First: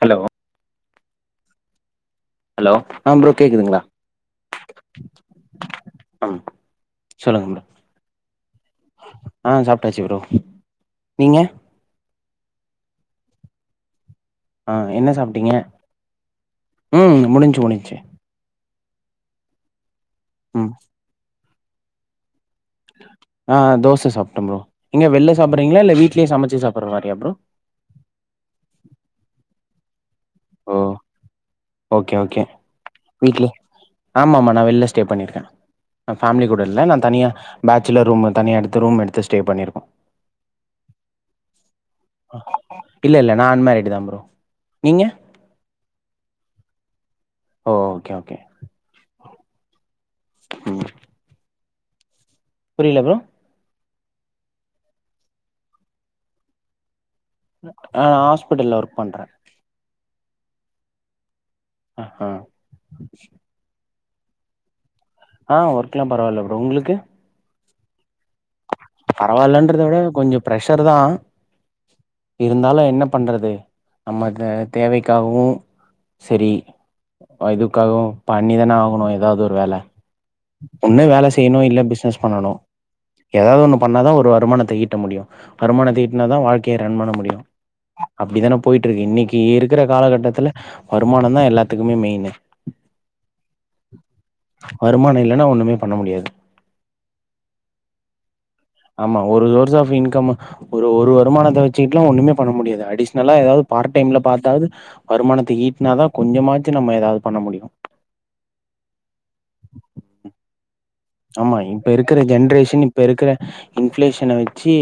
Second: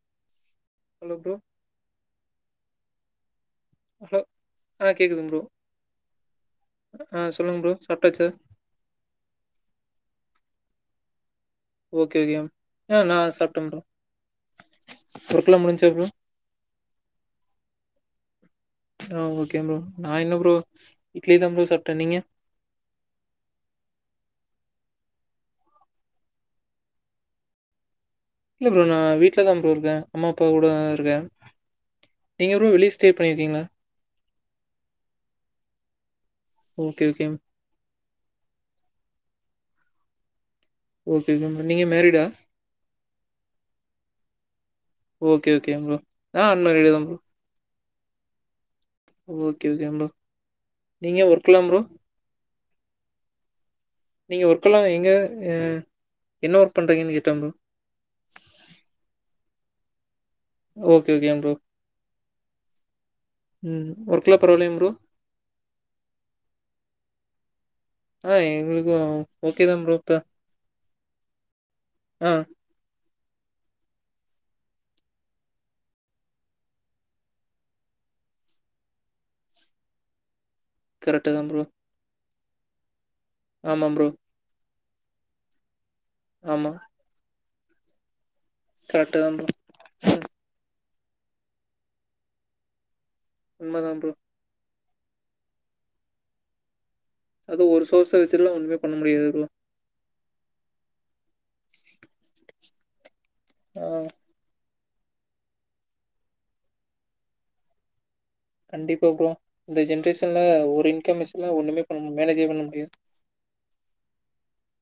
Hello hello bro hello ஆ bro கேக்குதுங்களா hello ஆ கேட்குதுங்க ப்ரோ அம் ஆ சொல்லுங்க ஃப்ரோ ப்ரோ சாப்பிட்டாச்சா ஆஹ் சாப்ட்டாச்சு ப்ரோ நீங்க ஓகே வியம் ஆஹ் நா சாப்ட்டே ப்ரோ ஆஹ் என்ன சாப்ட்டீங்க ஒர்க்லாம் முடிஞ்சா ப்ரோ உம் முடிஞ்ச்சு முடிஞ்ச்சு ஆஹ் ஓகே ப்ரோ நா என்ன ப்ரோ ம் இட்லி தா ப்ரோ சா சாப்ட நீங்க நா தோச சாப்ட்டே ப்ரோ நீங்க வெள்ல சாப்ட்றீங்ளா இல்ல வீட்லயே சமச்சு சாப்ட்ற மாறியா ப்ரோ இல்லை ப்ரோ நா வீட்லதா ப்ரோ இருக்கே அம்மாப்பா ஓ கூடதா இருக்கே ஓகே நீங்க ப்ரோ வெளிய ஸ்டே பண்ணிருக்கீங்ளா ஆமாம்மா நா வெள்ல ஸ்டே பண்ணிருக்கே நா ஃபேம்லி கூட இல்ல நா ஓகே ஓகே தனியா பேச் சுலர் ரூம்மு தனியா எடுத்து ரூம் எடுத்து ஸ்டே பண்ணிருக்கோ ஓகே ஓகே ப்ரோ நீங்க மேரிடா இல்ல இல்ல நா அன்மேரிடு தா ப்ரோ நீங்க ஓகே ஓகே ப்ரோ நா அண்மேரிட்தா ஓ ஓகே ஓகே ஓகே ஓகேங் ப்ரோ நீங்க ஒர்க்லாம் ப்ரோ புரிய்ல ப்ரோ நீங்க ஒர்க்கலா எங்க அ என்ன ஒர்க் பண்றீங்கன் கேட் ஆஹ் ஹாஸ்பிட்டல்ல ஒர்க் பண்றே ஓகே ஓகேங் ப்ரோ அ ஹா ஒர்க்லா பரவால்லயாங் ப்ரோ ஆஹ் ஒர்க்லா பரவால்ல ப்ரோ உங்ளுக்கு ஆஹ் எங்ளுக் பரவால்லன்றத விட கொஞ்ச ப்ரெஷர் டு தா ஆ இருந்தாலு என்னப் பண்றது நம்ம த தேவைக்காகவு செரி அ இதுக்காகவு பண்ணிதானே ஆகணு எதாவ்து ஒரு வேல ஒன்னு வேல கரெக்ட்டு தான் செய்யணு ப்ரோ இல்ல பிஸ்னஸ் பண்ணனு ஏதாவ்து ஒன்னு ஆமா ப்ரோ பண்ணாதா ஒரு வருமானத்துக்கி ட்ட முடியு பருமானத்தே இன்னதா ஆமா வாழ்க்கிய ரன் பண்ண முடியு அப்டிதான போயிட்டுருக்கு கரெக்ட்டு தான் இன்னிக்கி ப்ரோ இருக்குற ம் காலகட்டத்துல வருமானந்தா எல்லாத்துக்குமே மெயினு உண்மதா ப்ரோ வருமான இல் லனா ஒன்னுமே பண்ண முடியாது அது ஒரு சோசைஸ் ஆமா ஒரு யோர்ஸ் ஆஃப் இன்க்கம்ம ஒரு ஒரு வருமானத்த வச்சிக்கிட்லா ஒன்னுமே பண்ண முடியாது அடிஷ் னலா எதாது ஆ பார்ட் டைம்ல பாத்தாவுது வருமானத்த ஈட்னாதா கொஞ்சமாச்சு நம்ம எதாது பண்ண முடியு கண்டிப்பா ப்ரோ இந்த ஜென்ரேஷன்ல ஒரு இன் ஆமா இப்ப இருக்குற ஜென்ரேஷன் இப்ப இருக்குற இன்ஃப்ளேஷன வெச்சி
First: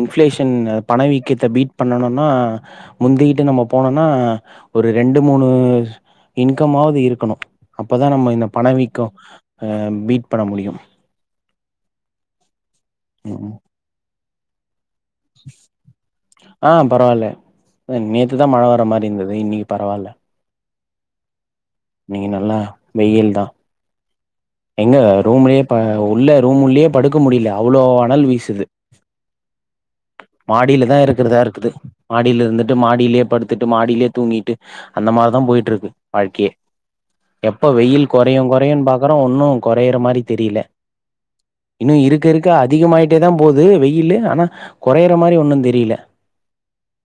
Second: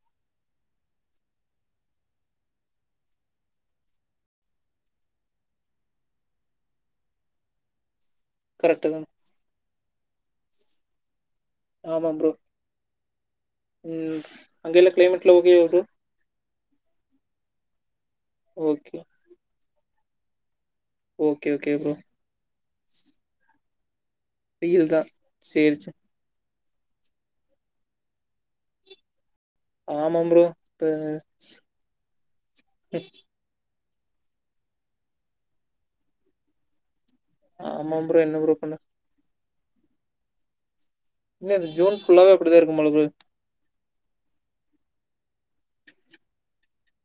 இன்ஃப்ளேஷன் பணவீக்கத்த பீட் பண்ணனுன்னா முந்திகிட்டு நம்ம போனன்னா ஒரு ரெண்டு மூணு இன்க்கம்மாவுது இருக்குணு அப் பதா நம்ம இந்த கரெக்ட்டு பணவீக்கோ தான் அ பீட் பண முடியு ஆமா ப்ரோ ம். ம் அங்கெல்ல ஆ பரவால்ல அ நேத்துதா மழ வர ஓகே மாரிந்துது இன்னிகி பரவால்ல ஒ இன்னிக்கி நல்லா வெய்யில் தா வெயில் எங்க தான் ரூம்லே ப சேரி சே உள்ள ரூம் உள்யே படுக்க முடில அவ்ளோ அனல் வீசுது ஆமா ப்ரோ இப்ப மாடிலதா இருக்குருதா இருக்குது மாடில் இருந்துட்டு மாடில்யே படுத்துட்டு மா லில்லே தூங்கிட்டு அந்த மார்தா போயிட்ருக்கு வாழ்க்கியே எப்ப ஆமா வெய்யில் ப்ரோ என்ன கொறையு ப்ரோ பண்ண கொறையுன் பாக்குற ஒன்னு கொறையற மாரி தெரியில இல்ல இந்த இனி ஜூன் இருக்க ஃபுல்லாவே இருக்க அப்டிதான் இருக்கும் போல ப்ரோ அதிகமாயிட்டே தா போது வெய் இல்லேன் அனா கொறையற மாரி ஒ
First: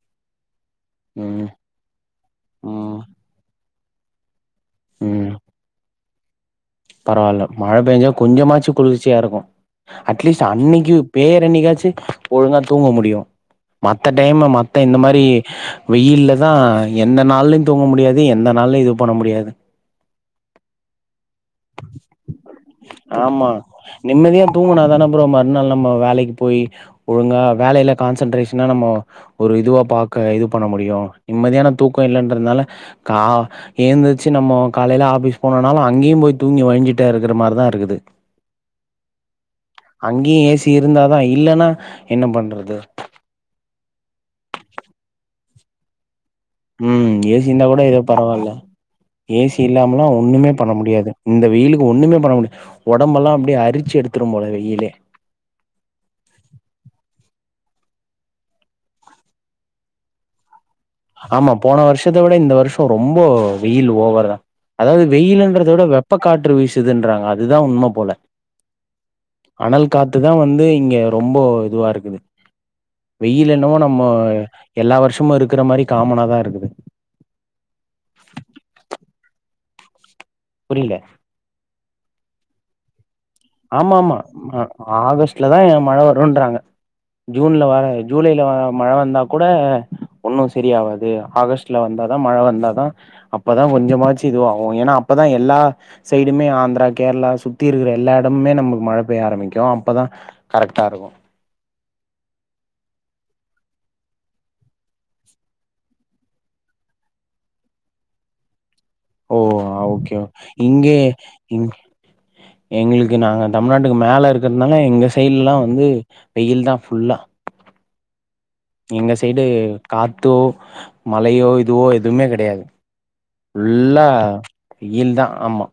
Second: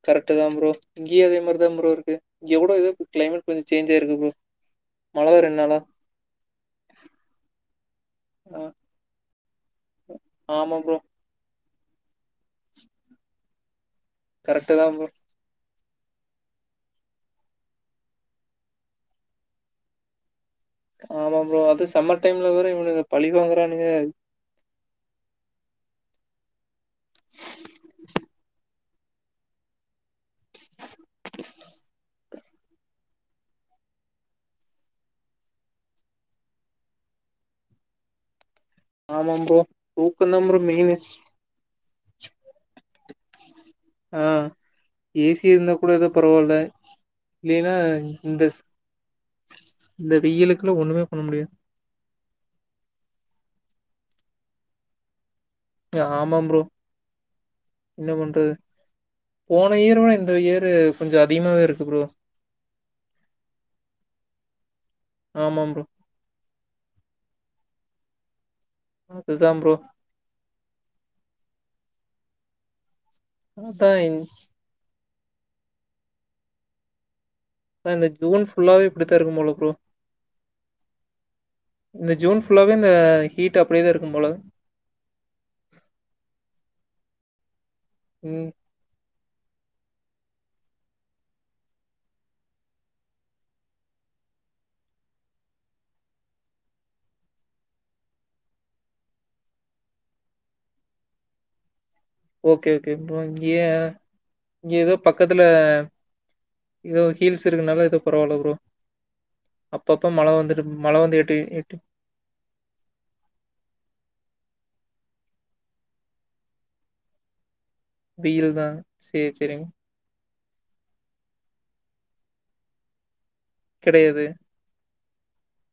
கரெட்டுதாம் ப்ரோ இங்கேயு அதே ம் மாருதா ப்ரோ இருக்கு இங்க கூட எதோ ம் க்ளைமேட் கொஞ்ச சேஞ்சா இருக்கு ப்ரோ மழ ம் வர்ரன்னாளா பரவால்ல மழ பேஞ்சா ஆ கொஞ்சமாச்சு குளிர்ச்சியாருக்கூ அட்லீஸ்ட் ஆமா ப்ரோ அன்னைக்கு பேய்ரன்னைக்காச்சு ஒழுங்கா தூங்க முடியு மத்த டைம் கரெக்ட்டு மத்த தா இந்த ப்ரோ மாதிரி வெயில்ல தான் எந்த நாள்லயும் தூங்க முடியாது எந்த நாள்லயும் இது பண்ண முடியாது ஆமா ப்ரோ அது சம்மர் டைம்ல வேற இவனுங்க பழி ஆமா வாங்குறானுங்க நிம்மதியா தூங்குணாதான ப்ரோ மறுநாள் நம்ம வேலைக்கு போய் ஒழுங்க வேலையில கான்சென்ட்ரேஷனா நம்ம ஒரு இதுவா பாக் க இது பண்ண முடியும் நிம்மதியான தூக்கம் இல்லைன்றதுனால கா ஏழுந்தச்சு நம்ம காலையில ஆபிஸ் போனனாலும் அங்கேயும் போயி துங் தூங்கி வழிஞ்சுிட்டே இருக்கிற மாதிரி தான் இருக்குது ஆமா ப்ரோ தூக்கந்தா அங்கேயும் ப்ரோ ஏசி மெயினு இருந்தாதான் இல்லைன்னா என்ன பண்றது ஆஹ் ஏசி இருந்த கூட ஏதோ உம் ஏசி இருந்தா கூட ஏதோ இந்த பரவாயில்ல ஸ்- ஏசி இந்த இல்லாமலாம் ஒண்ணுமே வெயிலுக்குள்ள பண்ண ஒண்ணுமே முடியாது இந்த வெயிலுக்கு ஒண்ணுமே பண்ண முடியா உடம்பெல்லாம் அப்படியே அரிச்சு எடுத்துரும் போல வெயிலே ஆமாம்ப்ரோ என்ன பண்றது போன இயர்விட இந்த இயர் ஆமா போன வருஷத்தை விட இந்த வருஷம் ரொம்ப வெயில் ஓவர் தான் அதாவது ஆமா வெயில்ன்றதோட ப்ரோ வெப்ப காற்று வீசுத துன்றாங்க அதுதான் உண்மை போல அதுதா ப்ரோ அனல் காத்துதான் வந்து இங்க ரொம்ப அதுவா இருக்குது வெயில் என்னமோ அதா நம்ம எல்லா வருஷம் சும்மா இருக்கிற மாதிரி காமன தான் இருக்குது இந்த ஜூன் ஃபுல்லாவே இப்டித் இருக்கும் போல ப்ரோ புரியில இந்த ஜூன் ஃபுல்லாவே இந்த ஹீட் அப்டியேதா ஆமா இருக்கும் ஆமா போல ஆகஸ்ட்லதான் ஆ மழை வரும்ன்றாங்க ஜூன்லவார ஜூலையில ம் மழை வந்தா கூட ஒன்னும் சரியவாது ஆகஸ்ட்ல வந்தாதான் மழை வந்தாதான் அப்பதான் கொஞ்சமாச்சும் இது ஆகும் ஏன்னா அப்பதான் எல்லா சைடுமே ஆந்திரா கேரளா சுத்தி இருக்கிற எல்லா இட டமே நமக்கு மழை பெய்ய ஆரம்பிக்கும் அப்பதான் கரெக்ட்டா இருக்கும் ஓகே ஓகே ப்ரோ இங்க இங்க ஏதோ பக்கத்துல ஏதோ ஹீல்ஸ் இருக்குனால ஏதோ பரவாயில்ல ப்ரோ ஓ அப்பப்ப ஓகே மழ வந்துட்டு மழ இங்கே வந்து எட்டு எட்டு எங்களுக்கு நாங்க தமிழ்நாட்டுக்கு மேல இருக் இருகுறதுனால எங்க சைடு ல்லா வந்து வெயில் தா ஃபுல்லா வெயில் தா எங்க சேரி சைடு சேரிங்க காட் த்தோ மழயோ இதுவோ எதுமே கெடயாது புல்லா கெடையாது வெயில் தா ஆமா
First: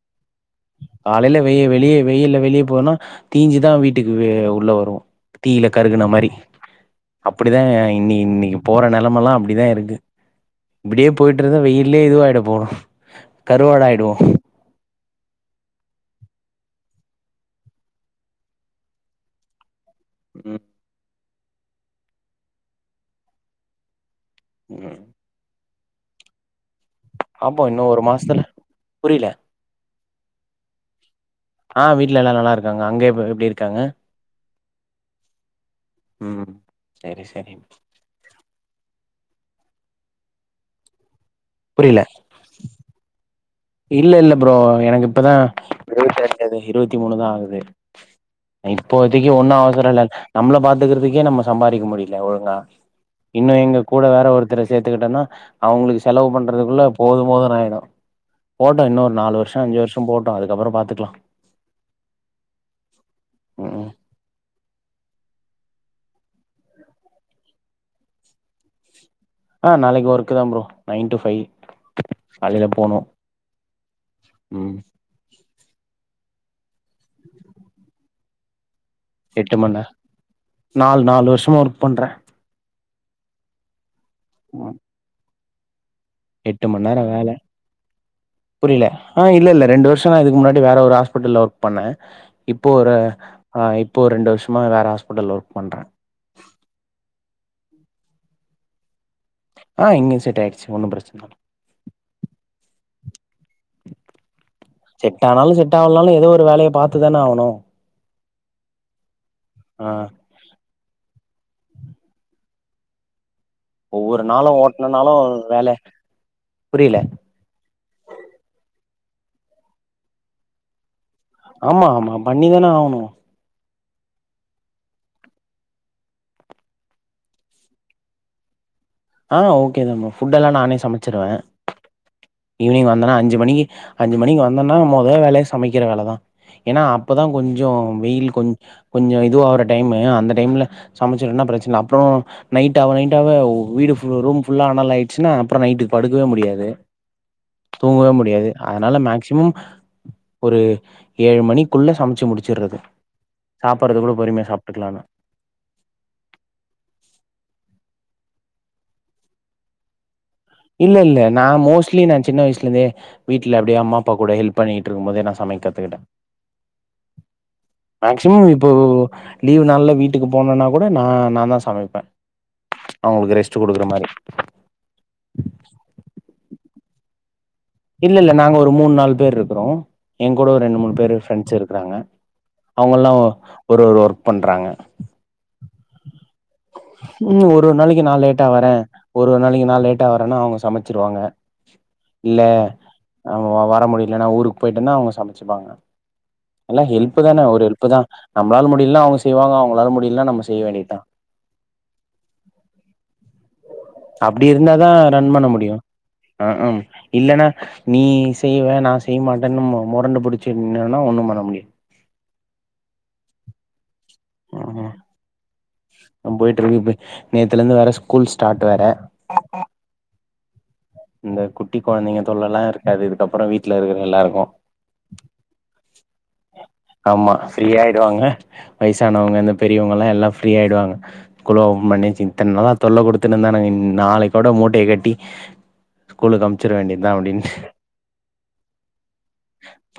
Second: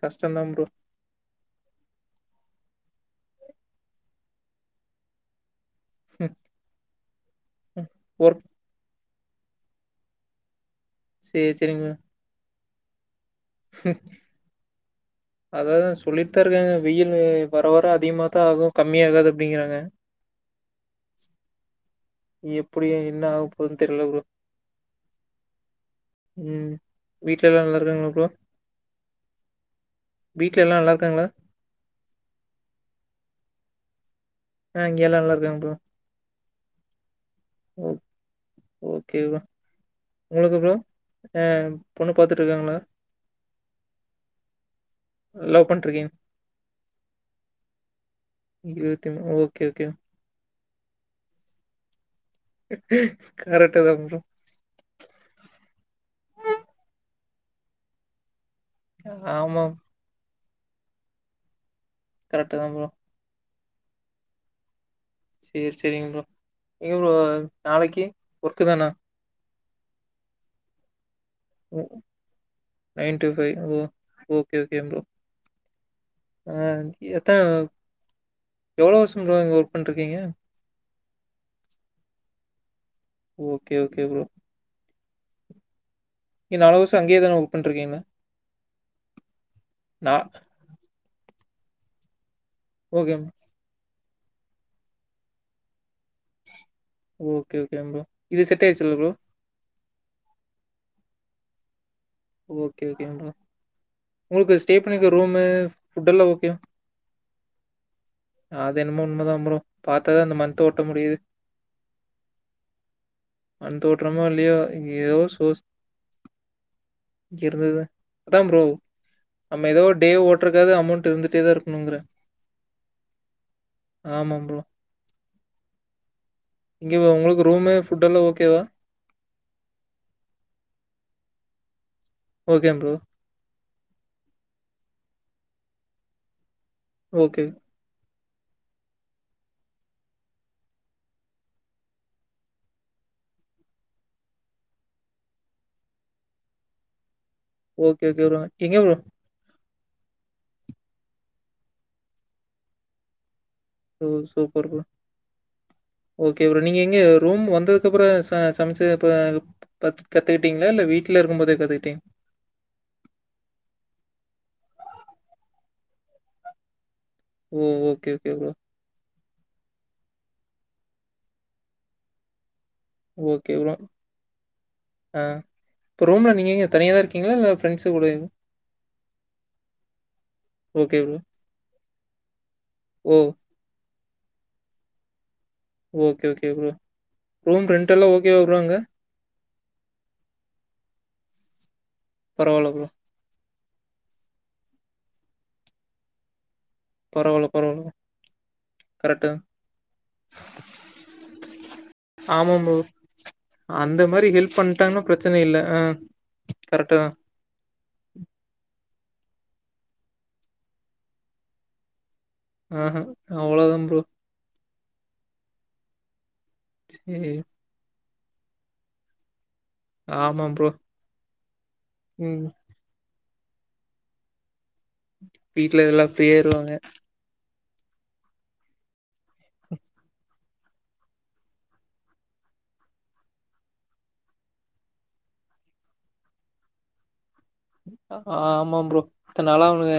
கஷ் தா ப்ரோ காலையில வெய வெளியே வெயில வெளியே போனா தீஞ்சுதா வீட்டுக்கு உள்ள வருவோம் தீயில கருகுன மாரி அப்டிதா இ ஒர்க் இன்னிக்கு போற நா நிலமெல்லாம் அப்டிதா இருக்கு இப்டியே போய்ட்டு சேரி இருந்தா சேரிங்க வெய்லயே இதுவாய்கிடு போல கருவாடாய்டுவோ அதாதா சொல்லிட்டு தா இருக்காங்க வெயில் வர வர அதிகமாதா ஆகும் கம்மியா ஆகாது அப்டிங்குறாங்க ம் எப்டி என்ன ஆக போகுதுன்னு தெரில ப்ரோ ம் ம் வீட்ல எல்லா பாப்போ நல்லா இன்னு ஒரு இருக்காங்களா ப்ரோ மாசத்துல புரில வீட்ல யெல்லா நல்லா இருக்காங்களா ஆ வீட்ல எல்லாம் நல்லா இருக்காங்க அங்க எப்டி இருக்காங்க ஆ இங்க எல்லா நல்லா இருக்காங்க ப்ரோ ம் செரி செரி ஓகே ஓகே உங்களுக்கு ப்ரோ ஆ புரில பொண்ணு பாத்துட்டு இருக்காங்களா இல்ல இல்ல ப்ரோ எனக்கு இப்பதா லவ் பண்ட்ருக்கீங் இருபத்தி ரெண்டு இருபத்தி மூணுதா ஆகுது இருவத்தி மூ இப்போதைக்கு ஒன்னு ஓகே ஓகே அவசர இல்ல நம்மள பாத்துகறதுக்கே நமக்கு சம்பாறிக்க முடில ஒழுங்கா இன்னு எங்க கரெக்ட்டு தா கூட ப்ரோ வேற ஒருத்தர சேத்துகிட்டன்னா அவங்களுக்கு செலவு பண்றதுக்குள்ள போதும் போதுனு ஆயிடும் போட்டும் இன்னொரு நாலு வருஷ ஆமா அஞ்சு வருஷ போட்டும் அதுக்கப்பற பாத்துக்லா கரட்டு தா ப்ரோ ம் சேர் சேரிங் ப்ரோ எங்கி ப்ரோ நாளக்கி ஒர்க்கு தானா ஆ நாளக்கி ஒர்க்கு தா ப்ரோ நைன் டு ஃபைவ் காலையில போனு நைன் டு ஃபை ஓ ஓகே ம் ஓகே ப்ரோ அ எத்தன ஒ எட்டு மண் நே நால் நாலு வர்ஷுமா ஒர்க் பண்ற ஓகேவ் கே ப்ரோ நீங்கள் எட்டு நாலு வருஷம் மண்நேர அங்கேயே வேல, தானே ஒர்க் பண்ணிருக்கீங்களா புரியல ஆ இல்ல குல்ல ரெண்டு வருசோ நா நான் இதுக்கு முன்னாடி வேற ஒரு ஹாஸ்பிட்டல்ல ஒர்க் பண்ண இப்போ ஒரு ஓகே ஆ இப் இப்போ ஒரு ரெண்டு வருஷமா வேற ஹாஸ்பிட்டல்ல ஒர்க் பண்ற ஓகே ஓகேங் ப்ரோ இது செட் ஆய்டுச்சுல்ல ப்ரோ ஆ இங்கயு செட் ஆயிடுச்சு ஒன்னு பிரச்சன இல்ல ஓகே ஓகேங் ப்ரோ உங்ளுக்கு ஸ்டே பண்ணிருக்க செட் ரூமூ ஆனாலு செட் ஆவலனாலு ஃபுட்டெல்லா ஏதோ ஒரு ஓகேவா வேலைய பாத்துதான ஆவணு அது என்னமோ உண்மதா ப்ரோ ஆ பாத்தாதா அந்த மந்த் ஓட்ட முடியுது மந்த் ஒவ்வொரு ஓட்டுறமோ நாளு இல்லையோ ஓட்டுனுனாளு வேல புரிய இங்க இருந்தது அதா ப்ரோ நம்ம ஏதோ டே ஓட்டுறதுக்காது அமோண்ட் ஆமா ஆமா பண்ணிதான ஆவுனு ஆமா ப்ரோ இங்க உங்ளுக்கு ரூமு, ஃபுட் எல்லா ஓகேவா ஆ ஓகே தா ப்ரோ ஃபுட் எல்லா நானே சமச்சிருவ ஓகே ஈவ்னிங் ப்ரோ. வந்தனா அஞ்சு மணிக்கு அஞ்சு மணிக்கு வந்தன்னா மொத வேலயா சமைக்கிற வேலதா ஏன்னா அப்பதா ஓகே. கொஞ்சோ வெயில் கொஞ் கொஞ்சோ இதுவாவுற டைமு அந்த டைம்ல சமச்சிட்டோம்னா பிரச்சனல்ல அப்றோ நைட்டாவ நைட்டாவ வீடு ஃபுல் ரூம் ஃபுல்லா அனல் ஆயிச்சுனா அப்பறோ நைட்டுக்கு படுக்கவே முடியாது ஓகே, தூங்கவே ஓகே ப்ரோ. முடியாது எங்க ப்ரோ? அதனால மேக்ஸிமம் ஒரு ஏழு மணிக்குள்ள சமச்சு முடிச்சிட்றது ஓ சூப்பர் ப்ரோ, ஓகே ப்ரோ நீங்க எங்க ரூம் வந்ததுக்கு அப்றோ இப்ப சமச்சு இப்ப கத் இல்ல இல்ல நா மோஸ்ட்லி நா சின்ன வயசுலேந்தே வீட்ல அப்டியே அம்மா அப்பா கூட ஹெல்ப் பண்ணிகிட்ருக்கும்போதே நா சமைக்க கத்துகிட்ட ஓ! Okay, okay bro. மேக்ஸிமம் இப்போ லீவு நாள்ல வீட்டுக்கு போனன்னா கூட நா நாந்தா சமைப்ப அவங்களுக்கு ஓகே ரெஸ்ட் ப்ரோ. குடுக்குற மாரி ஆ. இப்ப ரூம் நீங்க இங்க தனியாதா இருக்கீங்ளா இல்ல ஃப்ரெண்ட்ஸு கூட இல்லல்ல நாங்க ஒரு மூணு நாலு பேர் இருக்குறோ எங்கூட ஒரு ரெண்டு மூணு ஓகே பேர் ப்ரோ. ஃப்ரெண்ட்ஸ் இருக்றாங்க அவங்கல்லா ஓ! ஒரு ஒரு பண்றாங்க ஓகே ஓகே ப்ரோ. உம் ரூம் ஒரு ரெண்ட் நாளைக்கு எல்லாம் நான் ஓகேவா லேட்டா ப்ரோ அங்க? வரேன் ஒரு நாளைக்கு நான் லேட்டா வரேன்னா அவுங்க சமச்சிருவாங்க [inaudible] இல்ல பரவால்ல ப்ரோ. ஆ வ வர முடிலன்னா ஊருக்கு போய்ட்டேன்னா அவுங்க சமச்சுப்பாங்க எல்லா ஹெல்ப் தான பரவால்ல, ஒரு பரவால்ல ஹெல்ப் ப்ரோ. தான் நம்மளால முடியலைலானா அவுங்க கரெக்ட்டு செய்வாங்க அவுங்களால முடியலன்னா நம்ம செய்ய வேண்டியதுதான் ஆமாம் ப்ரோ ஆ அந்த மாரி அப்படி ஹெல்ப் இருந்தாதா பண்ட்டாங்கன்னா ரன் பிரச்சனை பண்ண இல்ல. முடியோ ஆஹ் ஹம் கரெக்ட்டு தான். இல்ன்னா நீ செய்வே நா செய்யமாட்டேன்னு மொ மொரண்டு புடுச்சுட்டு நின்னேனா ஒண்ணும் பண்ண முடியாது ஆஹ்ஹ ஆ அவ்ளோதா ப்ரோ உம் போயிட்டு இருக்கு சரி. நேத்துல இருந்து ஸ்கூல் ஸ்டார்ட் வேற ஆமா ப்ரோ இந்த குட்டி குழந்தைங்க ம் தொல்லலாம் இருக்காது அப்புறோ வீட்ல இருக்குற எல்லாருக்கோ வீட்ல இதல்லா ஃப்ரீயாய்ருவாங்க ஃப்ரீயாய்டுவாங்க வயசானவங்க இந்த பெரியவங்கலா எல்லா ஃப்ரீய ஆய்டுவாங்க ஸ்கூலு ஓப்பன் பண்ணியாச்சு இத்தன் நாளா தொல்ல குடுத்துனுர்தானுங்க நாளைக்கோட மூட்டய கட்டி ஸ்கூலுக்கு அம்ச்சிட வேண்டியதுதா அப்டின்னு ஆ ஆமா ப்ரோ இத்தன்னாள அவே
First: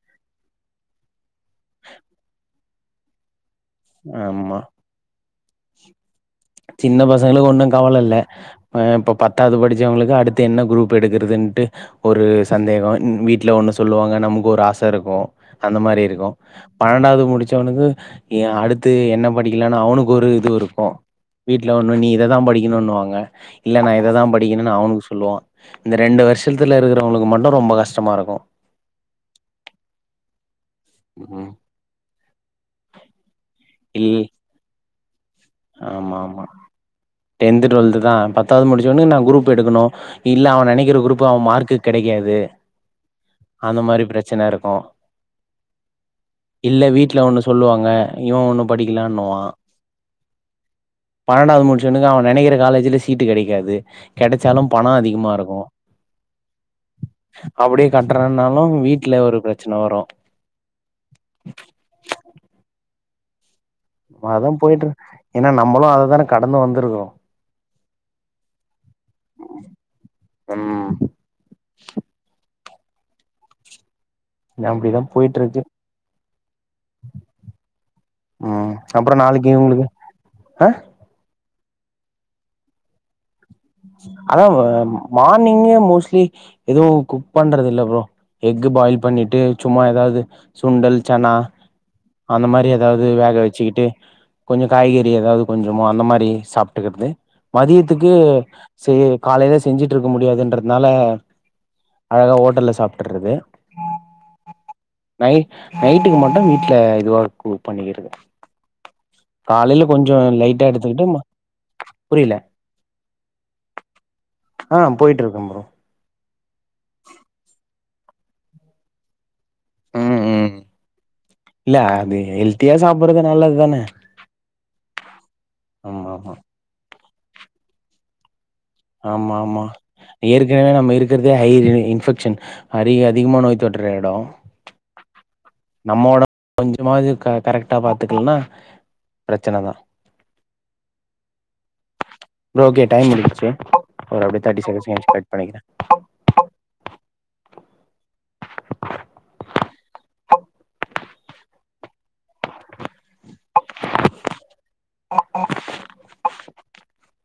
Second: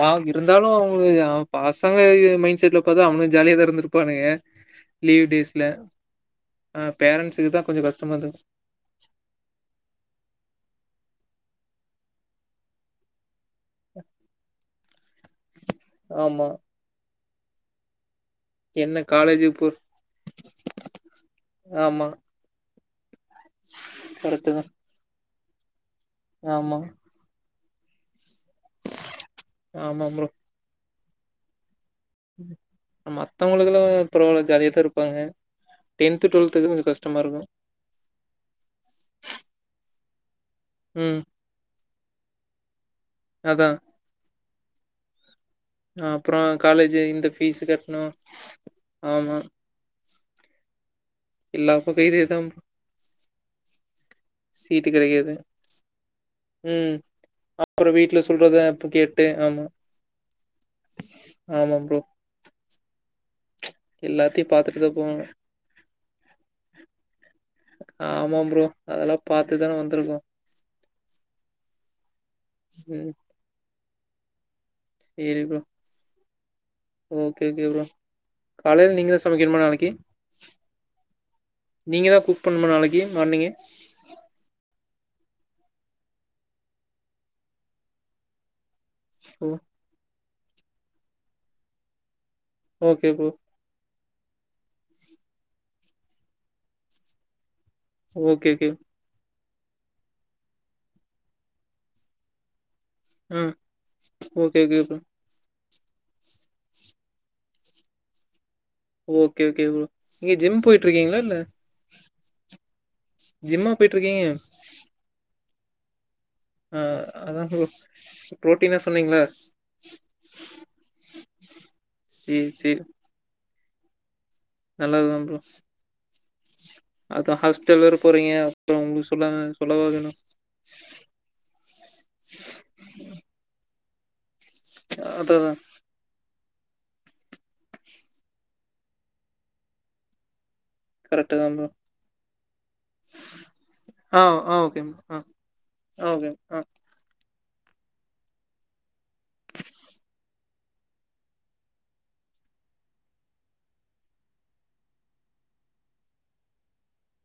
பா இருந் இருந்தாலு அவுங்க எ பசங்க மைண்ட் எ செட்ல பாத்தா அவுங்களுக்கு தா ஜாலியா தானஇருந்திருப்பானுங்க ஆமா லீவ் டேஸ் இல்ல சின்ன பசங்களுக்கு ஒன்னும் கவல இல்ல இருந்தது இப்ப பத்தாவது படிச்சவங்களுக்கு அடுத்து என்ன குரூப் எடுக்கறது இதுன்ட்டு ஒரு சந்தேகம் வீட்ல ஒண்ணு சொல்லுவாங்க நமக்கு ஒரு ஆச இருக்கும் அந்த மாதிரி இருக்கோ ஆமா பன்னெண்டாவது முடிச்சு [unintelligible] ஏ அடுத்து என்ன காலேஜுக்கு போ படிக்கலானு அவனுக்கு ஒரு இது இருக்கும் வீட்ல ஒன்னு ஆமா நீ இத தா படி இன்னொன்னுவாங்க இல்ல நான் இததான் கரெக்ட்டு தா படிக்கணும்னு அவனுக்கு சொல்லுவா இந்த ரெண்டு வருஷத்துல ஆமா இருக்குறவுங்களுக்கு மட்டோ ரொம்ப கஷ்ட் கஷ்டமா இருக்கோ ஆமா ப்ரோ உம் உம் ம் ஆமா அவுங்குளுக்குலா பரவால ஜாலியாதா இருப் ப்பாங்க ஆமா ஆமா டென்த்து டுவெல்த்துதா பத்தாவது முடிச்சோனயே நா குரூப் எடுக்கணு இல்ல அவ நெனைக்கிற ம் குரூப்பு அவ மார்க்குக்கு கெடைக்காது அதா அந்த மாரி பிரச்சன இருக் கு அப்றோ காலேஜு இந்த ஃபீஸு சொல்லுவாங்க கட்ணு இவன் ஒண்ணு அ படிக்கலான்னுவா ஹ பன்னெண்டாவது முடிச்சவனுக்கு அவ இதேதா நெனைக்கிற காலேஜ்ல சீட்டு கெடைக்காது கெடைச்சாலு பணோ சீட்டு அதிகமா கெடைக்காது இருக்கு ம் அப்டியே அப்புறம் வீட்ல சொல்றத கட்றனாலும் அப்ப வீட்ல கேட்டு ஒரு ஆமா. பிரச்சன வரு ஆமா ப்ரோ. அதா எல்லாத்தையும் பாத்துட்டு போயிட்ரு தான் போவேன். ஏனா நம்மளு அத தான கடந்து வந்துருக்றோ ஆமா ப்ரோ அதெல்லா பாத்துதா வந்துருக்கோ ம் செர் நம்பிதா போயிட்ருக்கு ஒகே ஓகே ப்ரோ ம் காலைல அப்றோ நீங்கதா சமைக்கணுமா உங்களுக்கு நாளைக்கு ஆ நீங்கதா குக் பண்ணணுமா நாளைக்கு மார்னிங்கு மார்னிங்கு மோஸ்ட்லி எது குக் பண்றதில்ல ப்ரோ எக் பாயில் பண்ணிட்டு ஓ சும்மா எதாவுது சுண்டல் சனா அந்த மாரி எதாவுது ஓகே ப்ரோ. வேக வெச்சிகிட்டு கொஞ்ச காய்கறி எதாவுது கொஞ்சமா அந்த மாரி சாப்ட்டுக்குறது மதியத்துக்கு ஓகே, ஓகே. சே காலைல செஞ்சுட்டருக்க முடியாதுன்றதனால அழகா ஹோட்டல்ல சாப் ம் ஓகே கே ப்ரோ நை நைட்டுக்கு மட்டு வீட்ல இதுவா குக் பண்ணிக்கறது ஓகே, ஓகே காலைல ப்ரோ. கொஞ்ச நீங்க ஜிம் லைட்டா எடுத்துகிட்டு போயிட்டுருக்கீங்களா? ம இல்ல புரியில ஜிம்மா போயிட்டுருக்கீங்க? ஆ போயிட்ருக்க ப்ரோ ஆஹ் [unintelligible] புரோட்டீனா சொன்னீங்களா ம் ம் இல்ல அது சரி, சரி. ஹெல்த்தியா சாப்டுறது நல்லது தான [inaudible] நல்லது தா ப்ரோ அதா ஹாஸ்பிட்டல் வேற போறிங்க ஆமா ஆமா ஏற்கனவே நம்ம இருக்கறதே ஹை இன்ஃபெக்ஷன் அறி அதிகமான நோய் தொற் றோ எடம் அதுதான் கொஞ்சமாவது க கரெக்டா பாத்துக்கலன்னா பிரச்சனதான் கரெக்ட் தா ப்ரோ ஓகே டைம் முடுஞ்சு ஆ, ஒரு அப்டியே ஆ. Thirty okay seconds ma'am. முடுச்சு ஆ, கனெக்ட் பண்ணிக்கிறேன் ஆ ஓகே. மேம். ஆ. [inaudible] [inaudible]